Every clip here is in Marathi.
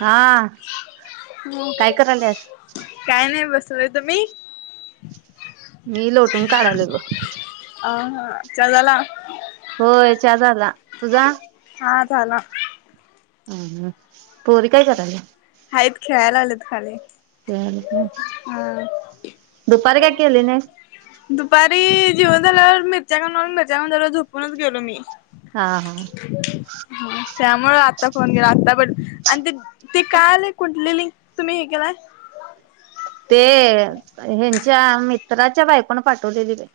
हा काय कराल्यास तुमी तुम्ही मी लोटून काढालोय बघ. अ ह चला ना? होय चहा झाला तुझा? हा झाला हूं हूं पोरी काय कराल्या हायत खेळायलालेत खाली तयार होत्या हा दुपारी काय केली नाईस मी जीवन झाल्यावर मिरच्या खाणार मिरच्या आण मिरच्या खाल्ल्यावर झोपूनच गेलो मी हा हा त्यामुळे आत्ता फोन गेला आता ब आणि ते ते काल एक कुंठली लिंक तुम्ही हे केलाय ते ह्यांच्या मित्राच्या बायकोण पाठवलेली बाई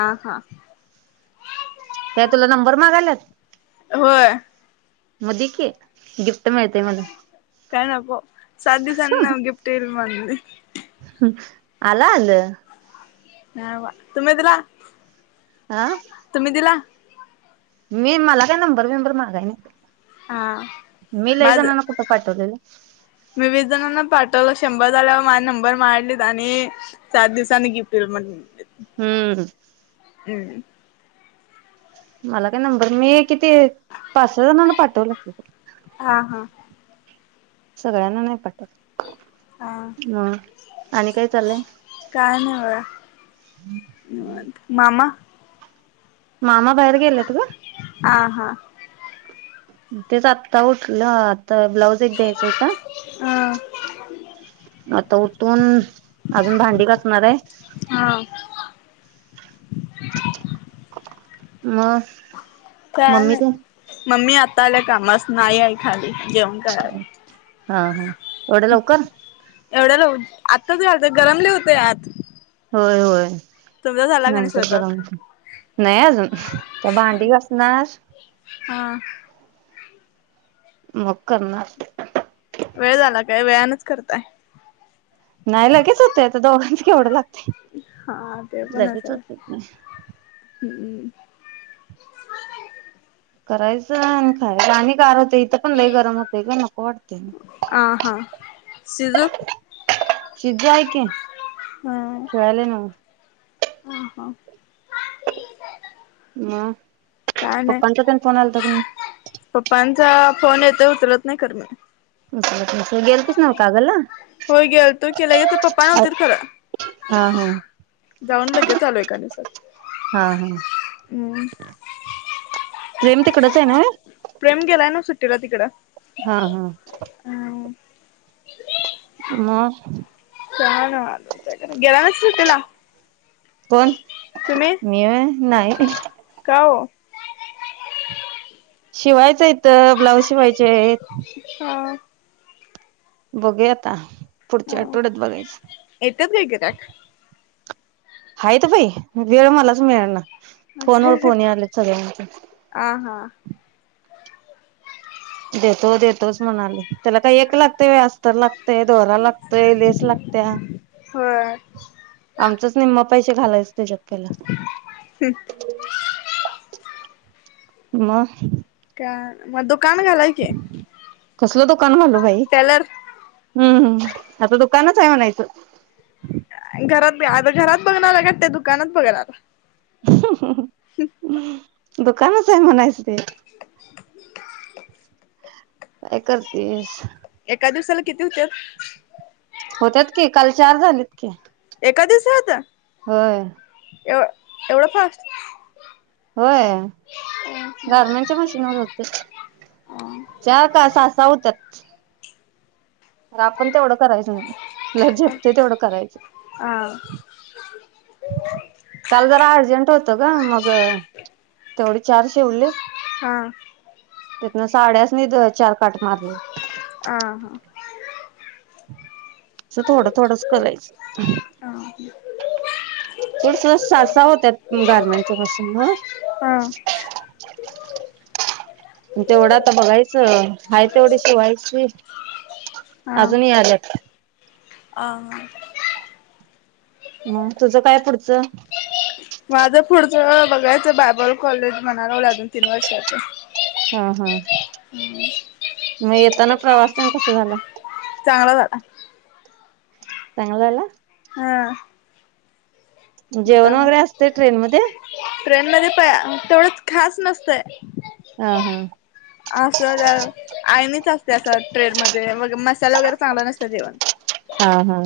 आ हा त्या तुला नंबर मागायल्यात होय म दि की गिफ्ट मिळतयं म्हण काय नको सात दिवसानं गिफ्ट येईल माझं अम्म [unintelligible] आल आलं न्हाय आबा तुम्ही दिला आ तुम्ही दिला मी मला काय नंबर बिंबर मागाय नाही हा मी लई माझ जणांना कुठं पाठवलेलं. विविध जणांना पाठ शंभर झाल्यावर माझ नंबर मागितलीत आणि चार दिवसांनी गिफ्ट देतो म्हटलीत हम्म हम् मला काय नंबर मी ते पाच सहा जणांना पाठवल्यात काय हा हा सगळ्यांना नाही पाठवत हा आणि काय चाललंय काय नाही बघा निवांत मामा मामा बाहेर गेल्यात ग हा हा तेच आता उठल्यात ब्लाउज एक द्यायचा होता अ आता उ पण अजून भांडी घासणारय हा [unintelligible] म काय मम्मी नाही तेन मम्मी आता आल्या कामासन नाई आई खाली जेवण करायल्या हा हा एवढ्या लवकर एवढ्या लव आत्ताच घलतोय गरम लई हुतंय आत होय होय तुमचा झाला का नाही नंतर स्वयंपाक गरम हुतंय नाही अजून आता भांडी घासणार हा मग करणार वेळ झाला काय वेळानच करताय नाई लगेच हुतय आता दोघांच केवढं ला हा ते पण अस होते हम्म करायचं आणि खायचं आणि गार होते इथं पण लई गरम होते ग नको वाटतय आ हा सिजू शिज्जू आहे की हा खेळालय नव्ह ह हा म काय नाही पप्पांचा फोन येतोय उचलत नाही करमत [inaudible] गेलतीस नव्ह कागलला? होय गेलतो की लई पप्पा नव्हतीत खर हा हा जाऊन लगेच आलो एका दिवसा हा हा प्रेम तिकडच आहे नव्हे प्रेम गेलाय ना सुट्टीला तिकडं हा हा हम्म मग हा ना गेला नाहीस सुट्टी ला कोण मी होय नाही का ओ शिवायचं इथं ब्लाऊज शिवायचे आहेत हा बघूया ता हा, येत्यात काय गिऱ्हायाक? हायत बई वेळ मलाच मिळना फोन असं हाय वर व्हय फोन यायलेत सगळ्यांचे आ हा देतो देतोच म्हणाले त्याला काय एक लागतय होय अस्तर लाग दोरा लागतय लेस लागत्या होय आमचच निम्म पैशे घालायच त्याच्यात पहिला मग म दुक कसलं दुकान घालू बाई टेलर हं हं आता दुकानच हाय म्हणायचं घरात बी आता घरात बघणार हाय काय त्या दुकानात बघणार [inaudible] दुकानच आहे म्हणायचं ते [inaudible] काय करतेस? एका दिवसाला किती होत्यात? होत्यात की काल चार झालेत की, एका दिवसात होय एवढा फास्ट? होय गारमेंटच्या मशीनवर होते हा चार का सहा, सहा होत्यात [inaudible] अर आपण तेवढं करायच नाही आपल्याला झेपतय तेवढं हा करायचं काल जरा अर्जंट होत ग मग तेवढी चार शिवले हा हा तिथनं साड्या नाही त्याला चार काट मारले आ, हा असं थोडं थोडंच करायचं हा [unintelligible] सहा सहा होत्यात गारमेंटच्या मशीनवर? हा तेवढ आता बघायचं हाय तेवढ शिवायची अजून याल्यात आ, हा म, तुझं काय पुढचं माझं पुढचं बघायचं बायबल कॉलेज म्हणाय लागलोय अजून तीन वर्षाच हा, हा मग येताना प्रवास तेन कसा झाला? चांगला झाला चांगला झाला? हां जेवण वगैरे असतंय ट्रेनमध्ये? ट्रेनमध्ये प तेवढंच खास नसतंय हा हा आसं [unintelligible] आळणीच असतंय असं ट्रेनमध्ये मग मसाला वगैरे चांगलं नसतं जेवण हा, हा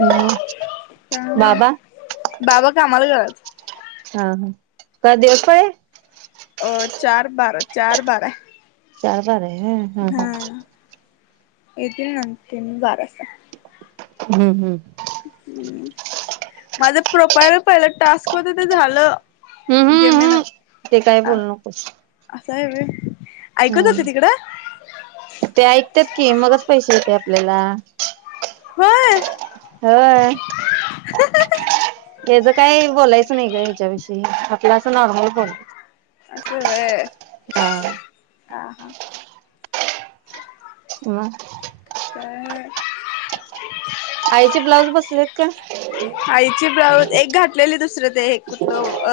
हम्म अं बाबा कामाला गेल्यात हा, हा का दिवस पाळी आहे? अं चार-बारा, चार-बारा चार हा रे हं हं येतील ना त्यांनी बारा वासता हम्म हम्म माझं प्रोफाईल पहिलं टास्क होतं ते झालं जेमेन ते काय बोलू नकोस काय रे हम् ते ऐकत्यात की मगच पैसे येतात आपल्याला होय होय तेच काय बोलायचं नाही ग हयाच्या विषयी आपलं असं नॉर्मल बोलायचं असं होय हा हा हा मग आईचे ब्लाऊज बसलेत का [unintelligible] आईची ब्लाउज एक घातलेली दुसरं ते हे कुठलं अ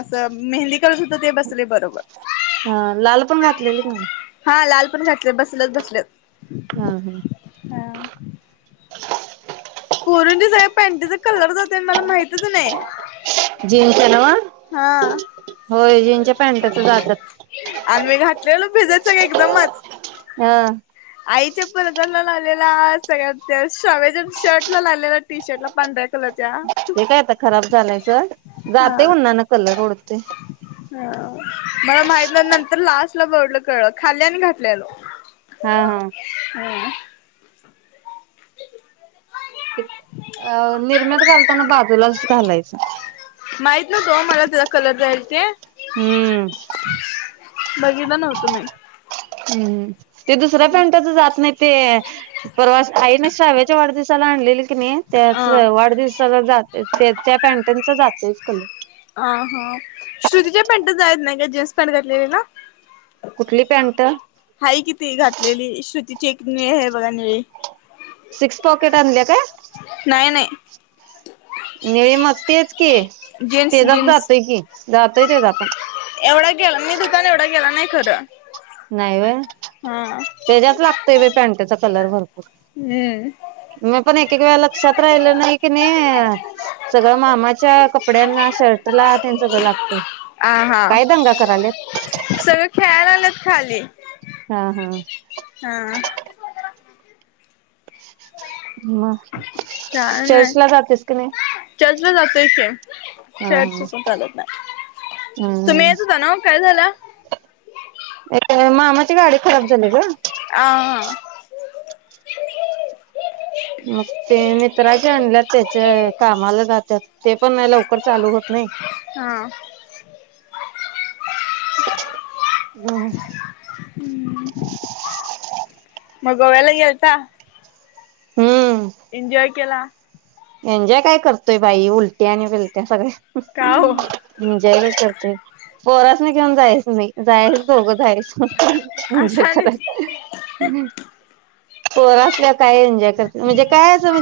असं मेहंदी कलर होत ते बसलय बरोबर हा लाल पण घातलेलीत नव हा लाल पण घातलय बसलत बसलत हा हा ऍ पोरींच्या सगळ्या पॅटीचा कलर जातोय आणि मला माहीतीच नाही जीनच्या नव हा होय जीनच्या पॅन्टच जातात लई लोकं भिजत सगळे एकदमच हा आईच्या परकरला लावलेला सगळ्या त्यो शव्याच्या शर्टला लावलेला टी शर्टला पांढऱ्या कलरचा ते काय आता खराब झालय सोड जातय उनान कलर उडत हा मला माहित नाही नंतर तर लास्ट ला बडलतो, खाली आणि घातल्यालं हा हा इथ अ निरम्यात घालताना बाजूलाच घालायचं माहित नव्हतं हो मला त्याचा कलर जाईल ते हम्म बघितलं नव्हतो मी हम्म ते दुसऱ्या पॅन्टच जात नाहीत ते परवास आहे ना शाळेत च्या वाढदिवसाला आणलेलित किणी अ त्याचं वाढदिवसाला जा ते त्या पॅन्टनच जातयच कलर ह हा श्रुतीच्या पॅन्टत जायाला येत नाही का जेस कण घातलेलेला कुठली पॅन्ट हाय कि ती घातलेली श्रुतीची एक निळी आहे बघा निळी सिक्स पॉकेट आणल्या काय नाही नाही निळे मग तेच की जीन्स तेचाच जीन्स जातोय की जातोय तेचा पण एवढा गेला मी दुकान एवढा गेला नाही खरं नाही व्हय हा तेच्याच लागतोय पॅन्टचा कलर भरपूर हम्म मी पण एक ते काय लक्षात राहिल नाही किनी सगळं मामाच्या कपड्यांना शर्टला तेन सगळं लागतय आ हा काय दंगा कराल्यात सगळं खेळायला आलेत खाली हा हा हा मग काय नाही चर्चला जातेस की नाही चर्च ला जातोय की हा चर्च हा. चुकवून चालत नाही तूम्ही हम्म येत होता नव्हं काय झालं येथे मामाची गाडी खराब झाली गं आहा! मित्राची आणल्यात तेच्या कामाला जातात ते पण लवकर चालू होत नाही हा हम्म मग गोव्याला गेलता हम्म एन्जॉय केला एन्जॉय काय करतोय बाई उलट्या आणि बिलत्या सगळ्या का हो हम जय चालतय ते पोरासनी घेऊन जायचे नाही जायचे तर दोघं जायचं हे असा आणि खरं आहे, पोरं असल्यावर काय एन्जॉय करती म्हणजे काय असं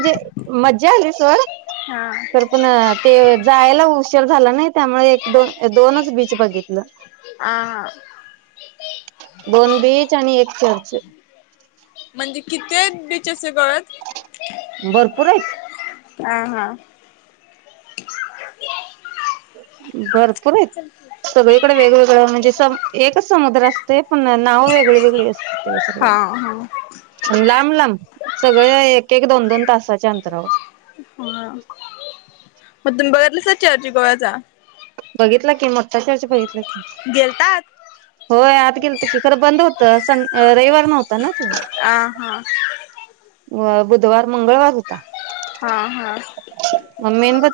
मज्जा झाली सोड हा तर पण ते जायला उशर झाला नाही त्यामुळे एक दोन दोनच बीच बघितलं आ हा [inaudible] दोन बीच आणि एक चर्च म्हणजे किती आहेत बीच असे गोव्यात भरपूर आहेत आहा! बरं खरय सगळीकडे वेगवेगळे म्हणजे सम एकच समुद्र असते पण नावं वेगळी वेगळी अस तेला हा हा हा सगळ्याला.... लांब सगळ एक एक दोन दोन तासाच्या अंतरावर. हा मग तुम्ही बघितलासी अर्जी गोव्याचा? बघितला की मोठा चार्ज बघितलाय गेलतात होय आत गेलं की खरं बंद होतं सन रविवार नव्हता ना. आ हा व बुधवार, मंगळवार होता. हा हा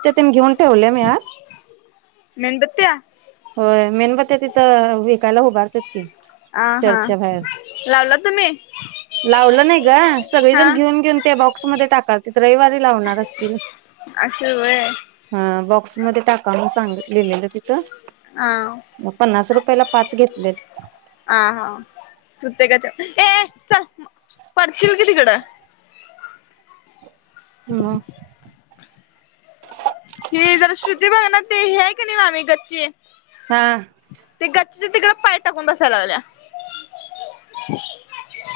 त्यातून घेऊन.. ठेवल्या मी आत मेणबत्ती आ होय मेणबते तिथं विकायला उभारतात की आ हा चर्चच्या बाहेर लावला तुम्ही गा सगळे हा जण घेऊन घेऊन त्या.... स म टाकातील रविवारी लावणार असतील [inaudible] अस व्हय. आ बॉक्समध्ये टाका म्हणू सांगितल लिहिलेलं आ तिथं पन्नास रूप... पहिला पहिला पाच घेतलेत आ हा प्रत्येकाच्या ए ए चल पडचिलकि तिकडं. म? हे जरा श्रुती बघा ना ते हे आहे की नाही मामी गच्ची? हा ते गच्छ तिकड पाय टाकून बसायला लागल्या,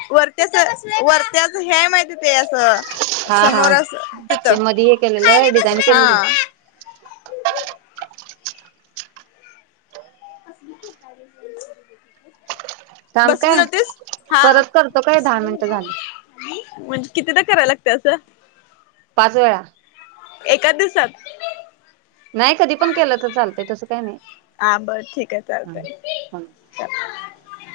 वरत्याच वरत्याच ह्या माहिती ते असं हा हा समोरच तिथ ते मधी हे केलेलं डिझाईन हा केलेली [inaudible] [inaudible] थांब बसली काय होतीस हा परत करतो काय दहा बसलेलो मिनिटं झालं आम्ही म्हण कितीदा करायला लागतय अस? त्या एका दिवसात नाही कधी पण केलं तर चालतय तसं काही नाही. हा बर ठीक आहे हा चालतय हा. [unintelligible]